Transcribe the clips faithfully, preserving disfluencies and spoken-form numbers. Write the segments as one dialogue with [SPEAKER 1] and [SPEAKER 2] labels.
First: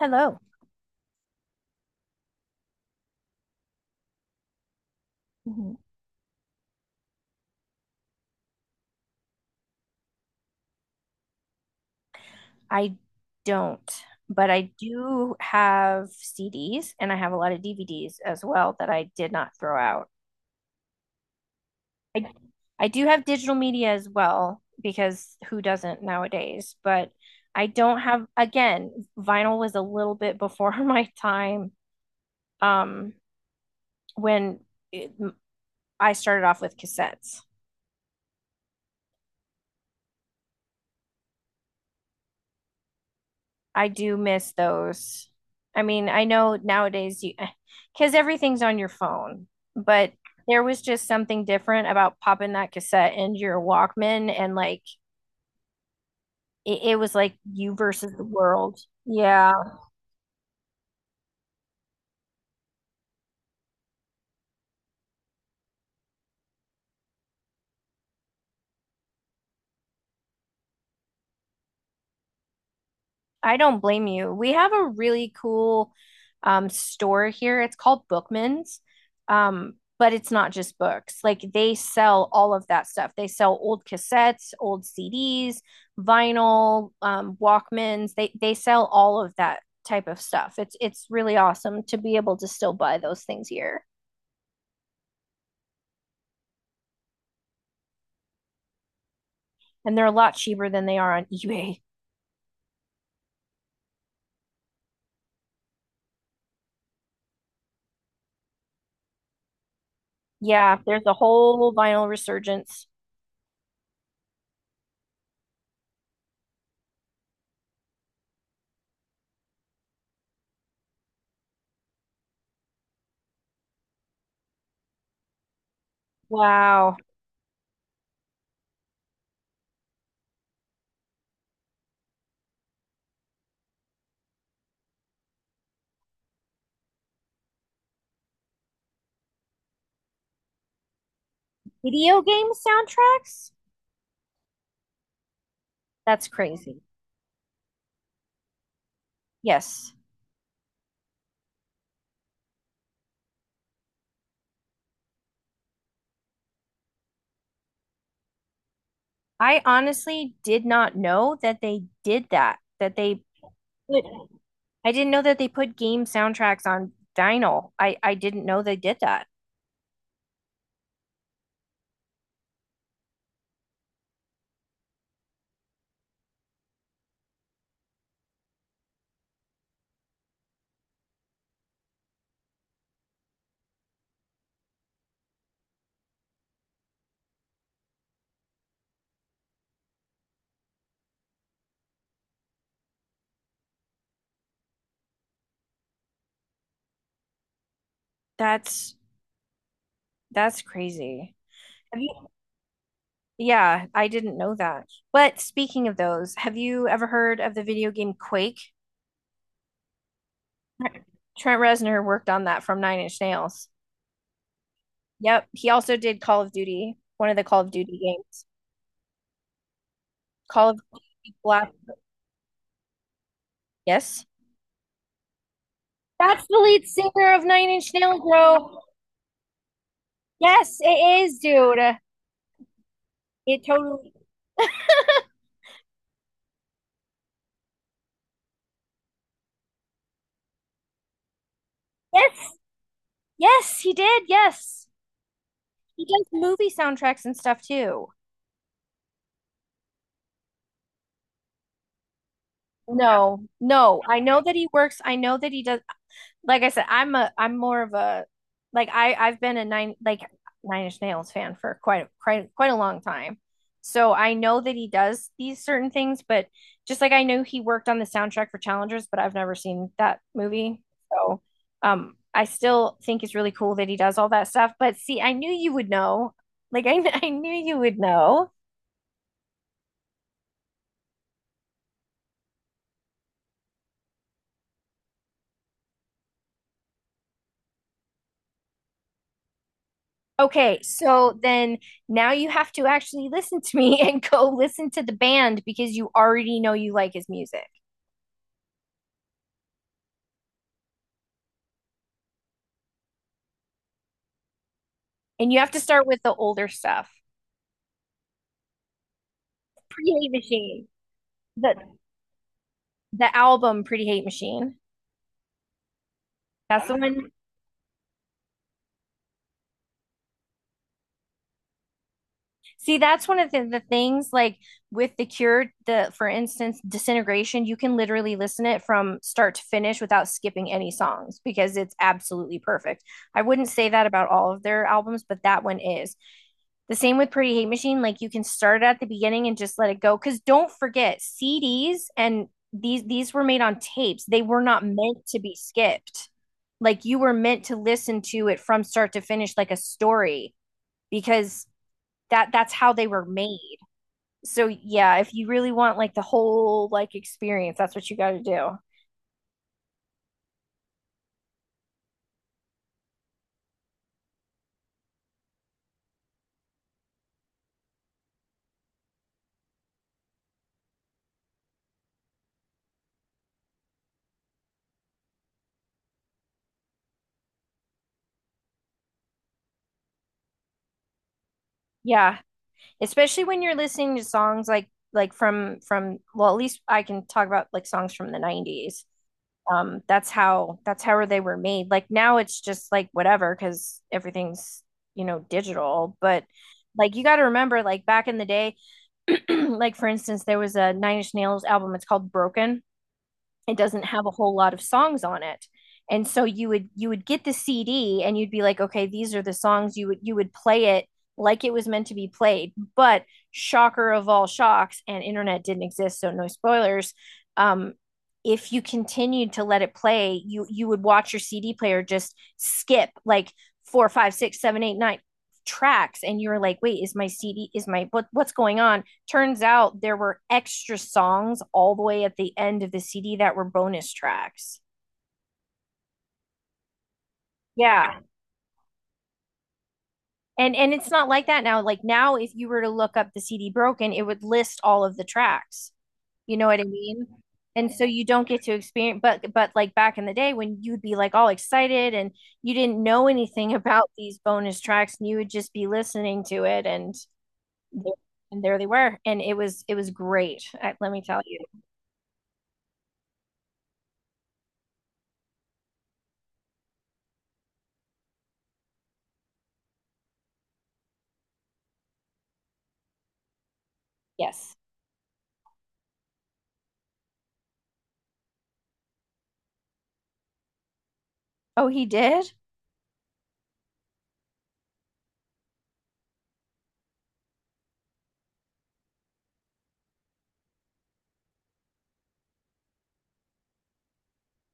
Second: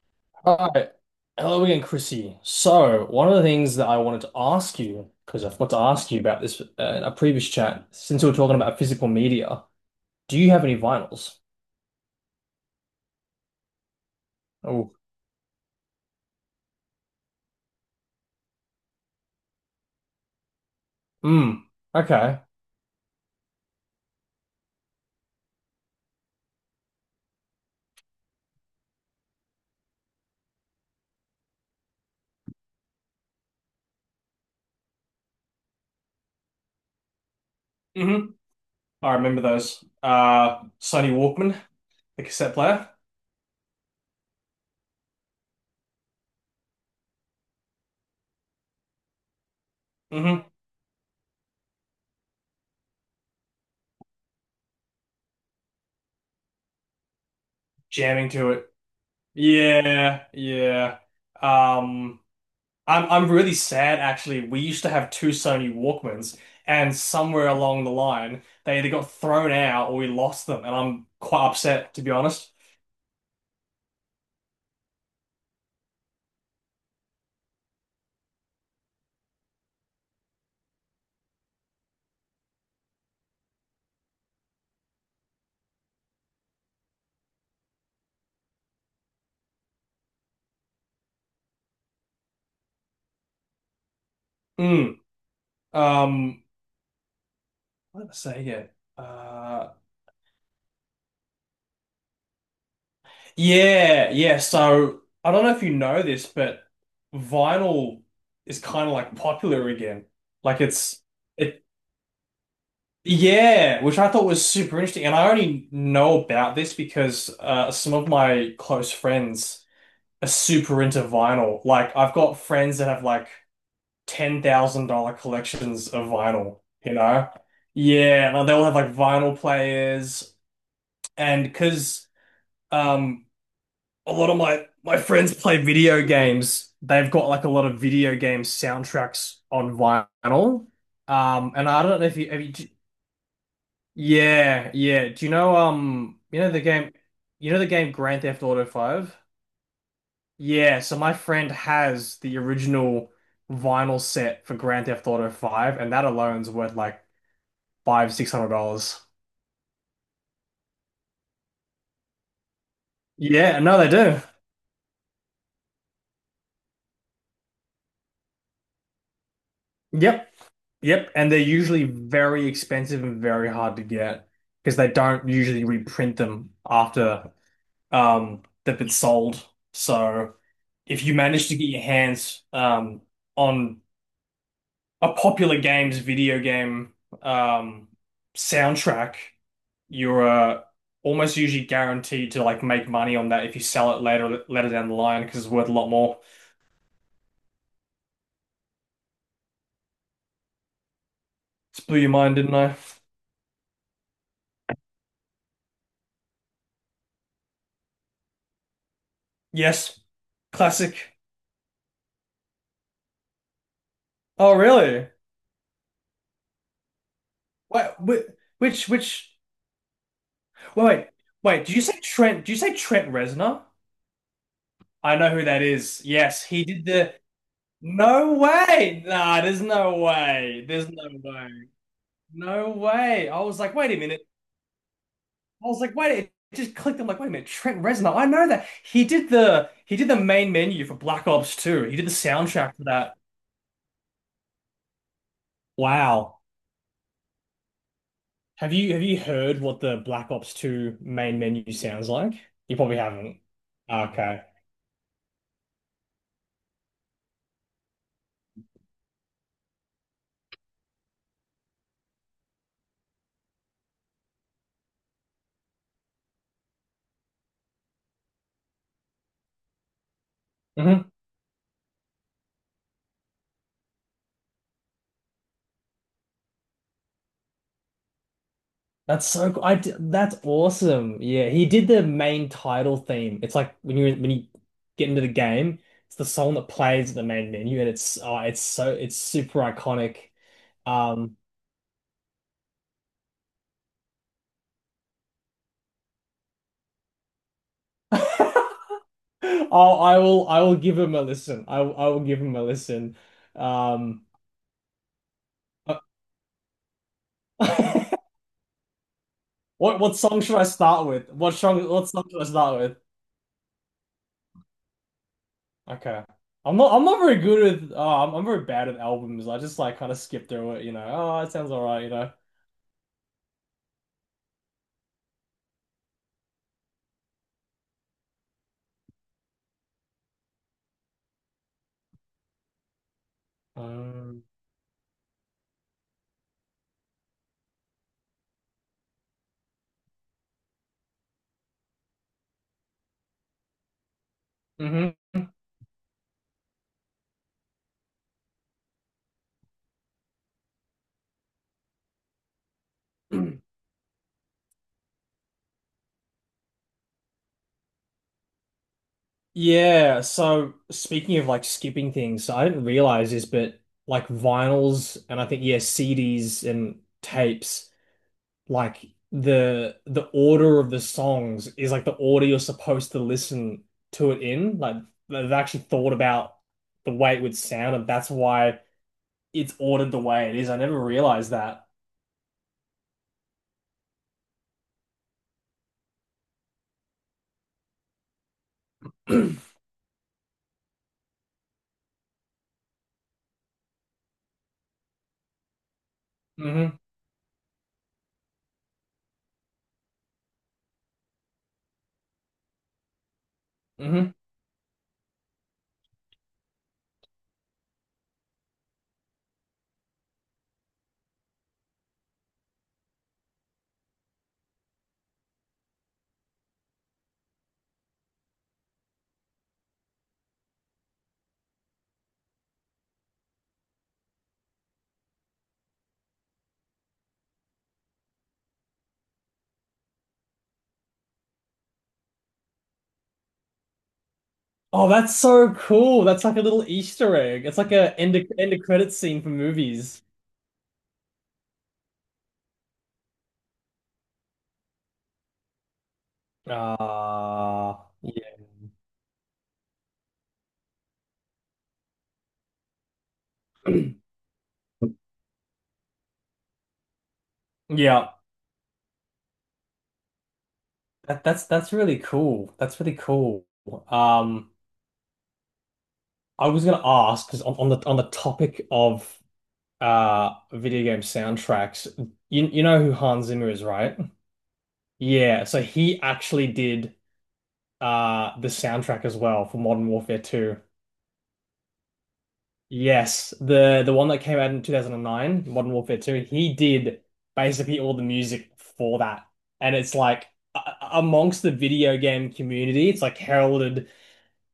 [SPEAKER 1] Hello.
[SPEAKER 2] All right. Hello again, Chrissy. So, one of the things that I wanted to ask you, because I forgot
[SPEAKER 1] Mhm.
[SPEAKER 2] to ask you about this uh, in a previous chat, since we were talking about physical media, do you have any vinyls?
[SPEAKER 1] I don't, but I
[SPEAKER 2] Oh,
[SPEAKER 1] do have C Ds and I have a lot of D V Ds as well that I did not throw out.
[SPEAKER 2] mm,
[SPEAKER 1] I
[SPEAKER 2] okay.
[SPEAKER 1] I do have digital media as well because who doesn't nowadays? But I don't have, again, vinyl was a little bit before my time um when it, I started off with cassettes.
[SPEAKER 2] Hmm. I remember those. Uh, Sony Walkman, the cassette player.
[SPEAKER 1] I do miss those. I mean, I know nowadays you, because everything's on your phone, but
[SPEAKER 2] Hmm.
[SPEAKER 1] there was just something different about popping that cassette into your Walkman and like it, it was like you versus the
[SPEAKER 2] Jamming to it.
[SPEAKER 1] world. Yeah.
[SPEAKER 2] Yeah, yeah. Um, I'm I'm really sad actually. We used to have two Sony Walkmans, and somewhere along the line, they either got thrown out or we lost them, and I'm quite upset to be honest.
[SPEAKER 1] I don't blame you. We have a really cool um, store here. It's called Bookman's, um, but it's not just books. Like they sell all of that stuff. They sell old cassettes, old C Ds, vinyl, um, Walkmans. They they sell all of that type of stuff. It's it's really awesome to be able to still buy those things here,
[SPEAKER 2] Mm. Um, what did I say here? Uh,
[SPEAKER 1] and they're a lot cheaper than they are on eBay.
[SPEAKER 2] yeah, yeah. So I don't know if you know this, but vinyl is kind of like popular again. Like
[SPEAKER 1] Yeah,
[SPEAKER 2] it's
[SPEAKER 1] there's a
[SPEAKER 2] it,
[SPEAKER 1] whole vinyl resurgence.
[SPEAKER 2] yeah, which I thought was super interesting, and I only know about this because uh, some of my close friends. Are super into vinyl. Like I've got friends that have like ten thousand dollar collections of vinyl, you
[SPEAKER 1] Wow.
[SPEAKER 2] know? Yeah, and they'll have like vinyl players and because um a lot of my my friends play video games, they've got like a lot of video game soundtracks on vinyl. Um and I don't know if
[SPEAKER 1] Video
[SPEAKER 2] you have
[SPEAKER 1] game
[SPEAKER 2] you d-
[SPEAKER 1] soundtracks?
[SPEAKER 2] yeah, yeah. Do you know um
[SPEAKER 1] That's
[SPEAKER 2] you know the
[SPEAKER 1] crazy.
[SPEAKER 2] game you know the game Grand Theft Auto five?
[SPEAKER 1] Yes.
[SPEAKER 2] Yeah, so my friend has the original vinyl set for Grand Theft Auto five, and that alone's worth like five, six hundred dollars.
[SPEAKER 1] I honestly did not know that they did that, that they
[SPEAKER 2] Yeah, no, they
[SPEAKER 1] put,
[SPEAKER 2] do.
[SPEAKER 1] I didn't know that they put game soundtracks on vinyl. I I didn't know they did that.
[SPEAKER 2] Yep, yep. And they're usually very expensive and very hard to get because they don't usually reprint them after um they've been sold. So if you manage to get your hands um on a popular game's video game um soundtrack, you're uh, almost usually guaranteed to like make money on that if you sell it later later down the line because it's worth a lot more.
[SPEAKER 1] That's that's crazy.
[SPEAKER 2] Just blew
[SPEAKER 1] Have
[SPEAKER 2] your
[SPEAKER 1] you?
[SPEAKER 2] mind, didn't I?
[SPEAKER 1] Yeah, I didn't know that. But speaking of those, have you ever heard of the video game Quake?
[SPEAKER 2] Yes,
[SPEAKER 1] Tre-
[SPEAKER 2] classic.
[SPEAKER 1] Trent Reznor worked on that from Nine Inch Nails.
[SPEAKER 2] Oh, really?
[SPEAKER 1] Yep, he also did Call of Duty, one of the Call of
[SPEAKER 2] Wait,
[SPEAKER 1] Duty
[SPEAKER 2] whi-
[SPEAKER 1] games.
[SPEAKER 2] which which?
[SPEAKER 1] Call of
[SPEAKER 2] Wait, wait,
[SPEAKER 1] Duty
[SPEAKER 2] wait.
[SPEAKER 1] Black.
[SPEAKER 2] Did you say Trent? Did you say Trent Reznor?
[SPEAKER 1] Yes.
[SPEAKER 2] I know who that is. Yes,
[SPEAKER 1] That's the
[SPEAKER 2] he did
[SPEAKER 1] lead
[SPEAKER 2] the.
[SPEAKER 1] singer of Nine Inch Nails,
[SPEAKER 2] No
[SPEAKER 1] bro.
[SPEAKER 2] way! Nah, there's no way.
[SPEAKER 1] Yes,
[SPEAKER 2] There's no
[SPEAKER 1] it is,
[SPEAKER 2] way.
[SPEAKER 1] dude.
[SPEAKER 2] No way. I was
[SPEAKER 1] It
[SPEAKER 2] like, wait a
[SPEAKER 1] totally.
[SPEAKER 2] minute. I was like, wait, it just clicked. I'm like, wait a minute, Trent Reznor. I know that he did the he did the main menu for Black Ops two. He did the
[SPEAKER 1] Yes,
[SPEAKER 2] soundtrack for that.
[SPEAKER 1] yes, he did. Yes, he does
[SPEAKER 2] Wow.
[SPEAKER 1] movie soundtracks and stuff too.
[SPEAKER 2] Have you have you heard what the Black Ops two main menu sounds like? You probably haven't.
[SPEAKER 1] No, no. I know
[SPEAKER 2] Okay.
[SPEAKER 1] that he works. I know that he does. like I said, I'm a I'm more of a like I I've been a nine like Nine Inch Nails fan for quite quite quite a long time. So I know that he does these certain things, but just like I know he worked on the soundtrack for Challengers, but I've never seen that movie.
[SPEAKER 2] Hmm.
[SPEAKER 1] So um I still think it's really cool that he does all that stuff. But see, I knew you would know. Like I kn- I knew you would know.
[SPEAKER 2] That's so cool. I d that's awesome. Yeah, he did the main title theme. It's like when you when you get into the game, it's the song that plays at the main menu and it's oh, it's so it's super iconic.
[SPEAKER 1] Okay,
[SPEAKER 2] Um
[SPEAKER 1] so then now you have to actually listen to me and go listen to the band because you already know you like his music.
[SPEAKER 2] I'll, I will I will give him a listen. I will- I will give him a listen. Um,
[SPEAKER 1] And you have to start with the older stuff.
[SPEAKER 2] what
[SPEAKER 1] Pretty
[SPEAKER 2] what
[SPEAKER 1] Hate
[SPEAKER 2] song should I
[SPEAKER 1] Machine.
[SPEAKER 2] start with? What
[SPEAKER 1] The
[SPEAKER 2] song what song should I start with?
[SPEAKER 1] the album Pretty Hate Machine.
[SPEAKER 2] Okay. I'm
[SPEAKER 1] That's
[SPEAKER 2] not
[SPEAKER 1] the
[SPEAKER 2] I'm not
[SPEAKER 1] one
[SPEAKER 2] very good with uh, I'm I'm very bad at albums. I just like kind of skip through it, you know. Oh, it sounds all right, you know.
[SPEAKER 1] See, that's one of the, the things like with the cure, the for instance, disintegration, you can literally listen it from start to finish without skipping any songs because it's absolutely perfect. I wouldn't say that about
[SPEAKER 2] Um,
[SPEAKER 1] all of their albums, but that one is. The same with Pretty Hate Machine, like you can start it at the beginning and just let it go. Cause don't forget, C Ds and these these were made on tapes. They were not
[SPEAKER 2] mhm.
[SPEAKER 1] meant to be skipped. Like you were meant to listen to it from start to finish like a story because that that's how they were made. So yeah, if you really want like the whole like experience, that's what you got to do.
[SPEAKER 2] Yeah, so speaking of like skipping things, so I didn't realize this, but like vinyls and I think yeah, C Ds and tapes. Like the the order of the songs is like the order you're supposed to listen to it in. Like they've actually thought about the way it would sound, and that's why it's ordered the way it is. I never realized that.
[SPEAKER 1] Yeah, especially when you're listening to songs like like from from well, at least I can talk about like songs from the nineties.
[SPEAKER 2] Hmm.
[SPEAKER 1] Um that's how that's how they were made. Like now it's just like whatever cuz everything's, you know, digital, but
[SPEAKER 2] Hmm.
[SPEAKER 1] like you got to remember like back in the day, like for instance there was a Nine Inch Nails album, it's called Broken. It doesn't have a whole lot of songs on it, and so you would you would get the CD and you'd be like, okay, these are the songs. You would you would play it like it was meant to be played. But shocker of all shocks, and internet didn't exist, so no spoilers. um if you continued to let it play, you you would watch your CD player just skip like four five six seven eight nine tracks, and you were like, wait, is my cd is my what, what's going on? Turns out there were extra songs all the way at the end of the C D that were bonus tracks.
[SPEAKER 2] Oh, that's so cool. That's like a little Easter egg. It's like a
[SPEAKER 1] Yeah.
[SPEAKER 2] end of, end of credit scene for movies.
[SPEAKER 1] And and it's not like that now. Like now if you were to look up the C D broken, it would list all of the tracks. You know what I mean? And so
[SPEAKER 2] Ah,
[SPEAKER 1] you don't get
[SPEAKER 2] yeah.
[SPEAKER 1] to experience, but but like back in the day when you'd be like all excited and you didn't know anything about these bonus tracks, and you would just be listening to it, and
[SPEAKER 2] Yeah.
[SPEAKER 1] and there they were, and it was it was great. I, let me tell
[SPEAKER 2] That,
[SPEAKER 1] you.
[SPEAKER 2] that's that's really cool. That's really cool. Um, I was gonna ask because on, on the on the topic of uh video game soundtracks. You you know who Hans Zimmer is, right?
[SPEAKER 1] Yes.
[SPEAKER 2] Yeah, so he actually did uh the soundtrack as well for Modern Warfare two.
[SPEAKER 1] Oh, he did?
[SPEAKER 2] Yes, the the one that came out in twenty oh nine, Modern Warfare two, he did basically all the music for that. And it's like a- amongst the video game community, it's like heralded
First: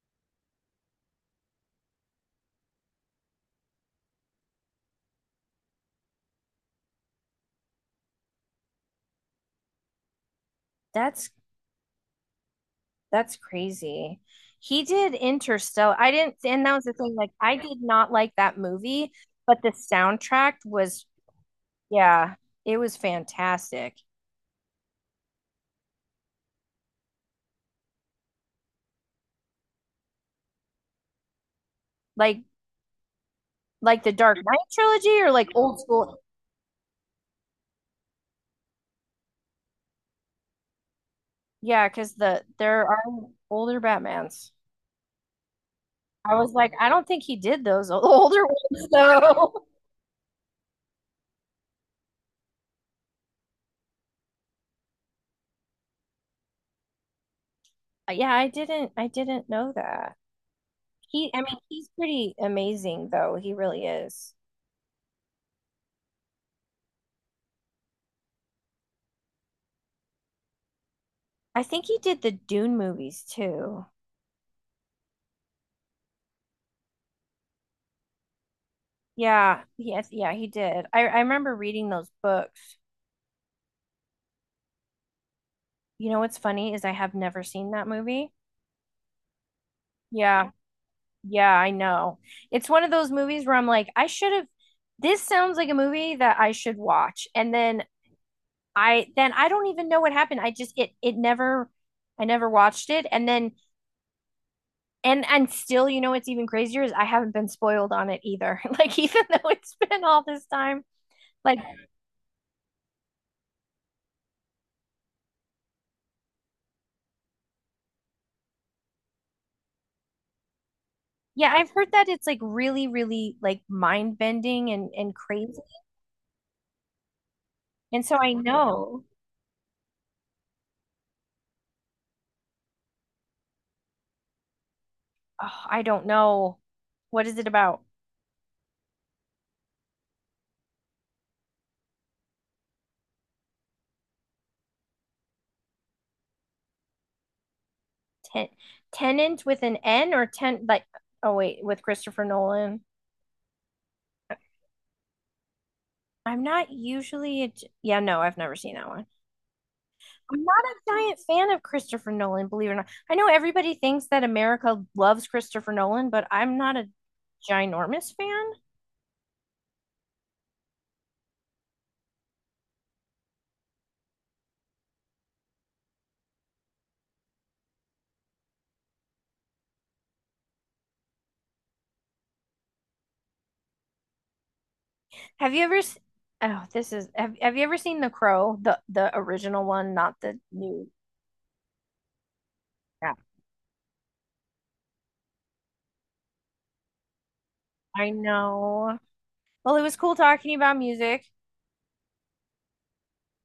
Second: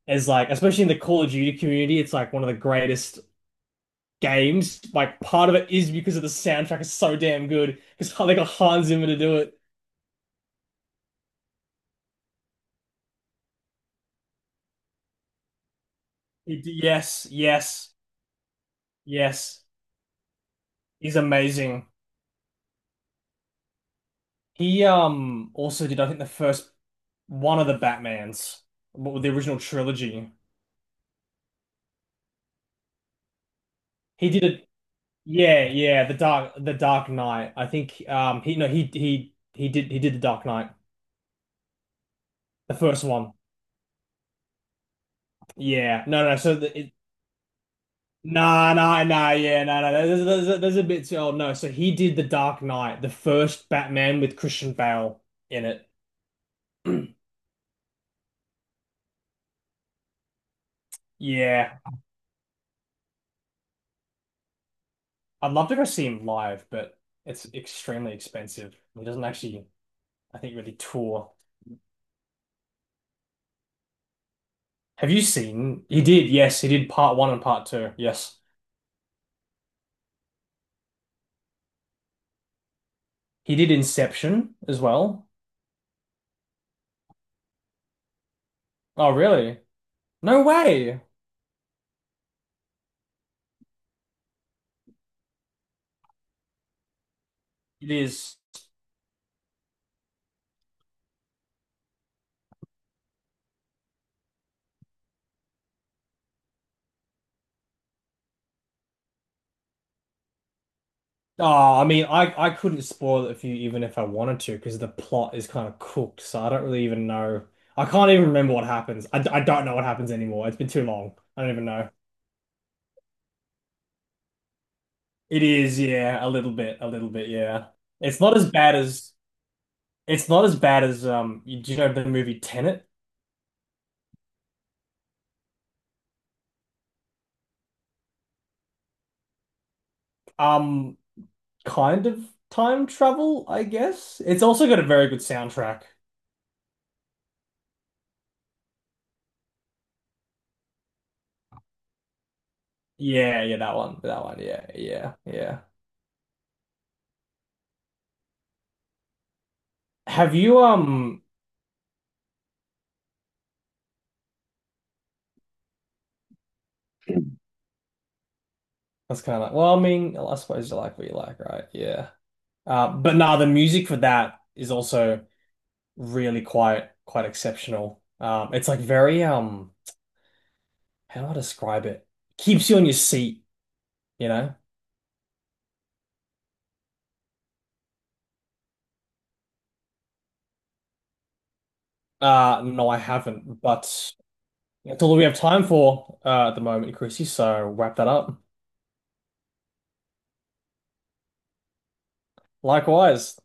[SPEAKER 2] as like especially in the Call of Duty community, it's like one of the greatest games, like part of it is because of the soundtrack is so damn good because they got Hans Zimmer to do it.
[SPEAKER 1] That's That's crazy. He did Interstellar. I didn't,
[SPEAKER 2] He
[SPEAKER 1] and that was the thing.
[SPEAKER 2] yes,
[SPEAKER 1] Like, I did
[SPEAKER 2] yes,
[SPEAKER 1] not like that movie, but
[SPEAKER 2] yes.
[SPEAKER 1] the soundtrack was,
[SPEAKER 2] He's amazing.
[SPEAKER 1] yeah, it was fantastic.
[SPEAKER 2] He um also did I think the first one of the Batmans, what with the original trilogy.
[SPEAKER 1] Like, like the
[SPEAKER 2] He
[SPEAKER 1] Dark
[SPEAKER 2] did
[SPEAKER 1] Knight
[SPEAKER 2] it.
[SPEAKER 1] trilogy or like
[SPEAKER 2] Yeah,
[SPEAKER 1] old
[SPEAKER 2] yeah. The
[SPEAKER 1] school.
[SPEAKER 2] Dark, the Dark Knight. I think um he no he he he did he did the Dark Knight,
[SPEAKER 1] Yeah, because the
[SPEAKER 2] the
[SPEAKER 1] there are
[SPEAKER 2] first one.
[SPEAKER 1] older Batmans.
[SPEAKER 2] Yeah, no,
[SPEAKER 1] I
[SPEAKER 2] no.
[SPEAKER 1] was
[SPEAKER 2] So
[SPEAKER 1] like, I
[SPEAKER 2] the,
[SPEAKER 1] don't think he did those o- older
[SPEAKER 2] nah,
[SPEAKER 1] ones
[SPEAKER 2] nah, nah, yeah,
[SPEAKER 1] though.
[SPEAKER 2] no, no, There's, there's, there's a bit too old. No, so he did The Dark Knight, the first Batman with Christian Bale in it.
[SPEAKER 1] Yeah, I didn't, I didn't know that. He, I mean,
[SPEAKER 2] Yeah,
[SPEAKER 1] he's pretty amazing though. He really is.
[SPEAKER 2] I'd love to go see him live, but it's extremely expensive. He doesn't actually, I think, really tour.
[SPEAKER 1] I think he did the Dune movies too.
[SPEAKER 2] Have you seen? He did, yes, he did part one and part two. Yes,
[SPEAKER 1] Yeah, yes, yeah, he did. I I remember reading those books.
[SPEAKER 2] he did Inception as well.
[SPEAKER 1] You know what's funny is I have never seen that movie.
[SPEAKER 2] Oh, really? No
[SPEAKER 1] Yeah.
[SPEAKER 2] way.
[SPEAKER 1] Yeah, I know. It's one of those movies where I'm like, I should have this sounds like a movie that I should watch. And then
[SPEAKER 2] It is.
[SPEAKER 1] I then I don't even know what happened. I just it it never I never watched it. And then and and still, you know what's even crazier is I haven't been spoiled on it either. Like even though it's been all this time, like
[SPEAKER 2] Oh, I mean, I, I couldn't spoil it for you even if I wanted to because the plot is kind of cooked. So I don't really even know. I can't even remember what happens. I, d- I don't know what happens anymore. It's been too long. I don't
[SPEAKER 1] yeah,
[SPEAKER 2] even
[SPEAKER 1] I've
[SPEAKER 2] know.
[SPEAKER 1] heard that it's like really, really like mind bending and and
[SPEAKER 2] It
[SPEAKER 1] crazy.
[SPEAKER 2] is, yeah, a little bit, a little bit, yeah.
[SPEAKER 1] And so
[SPEAKER 2] It's
[SPEAKER 1] I
[SPEAKER 2] not as bad
[SPEAKER 1] know,
[SPEAKER 2] as it's not as bad as um. you- Do you know the movie Tenet?
[SPEAKER 1] oh, I don't know. What is it about?
[SPEAKER 2] Um, kind of time travel, I guess. It's also got a very good soundtrack.
[SPEAKER 1] Ten Tenant with an N or ten like oh wait, with Christopher Nolan.
[SPEAKER 2] Yeah, yeah, that one, that one, yeah, yeah, yeah.
[SPEAKER 1] I'm not usually a, yeah, no, I've never seen that one.
[SPEAKER 2] Have
[SPEAKER 1] I'm
[SPEAKER 2] you
[SPEAKER 1] not a giant
[SPEAKER 2] um?
[SPEAKER 1] fan of Christopher Nolan, believe it or not. I know everybody thinks that America loves Christopher Nolan, but I'm not a ginormous fan.
[SPEAKER 2] That's kind of like, well, I mean, I suppose you like what you like, right? Yeah. Um, but nah, the music for that is also really quite quite exceptional. Um, it's like very um, how do I describe it? Keeps you on your seat, you know?
[SPEAKER 1] Have you ever s- oh, this is have, have you ever seen The Crow, the the original one, not the new?
[SPEAKER 2] Uh, no, I
[SPEAKER 1] Yeah,
[SPEAKER 2] haven't, but that's all we have time for uh, at the moment, Chrissy. So wrap that
[SPEAKER 1] I
[SPEAKER 2] up.
[SPEAKER 1] know. Well, it was cool talking about music.
[SPEAKER 2] Likewise.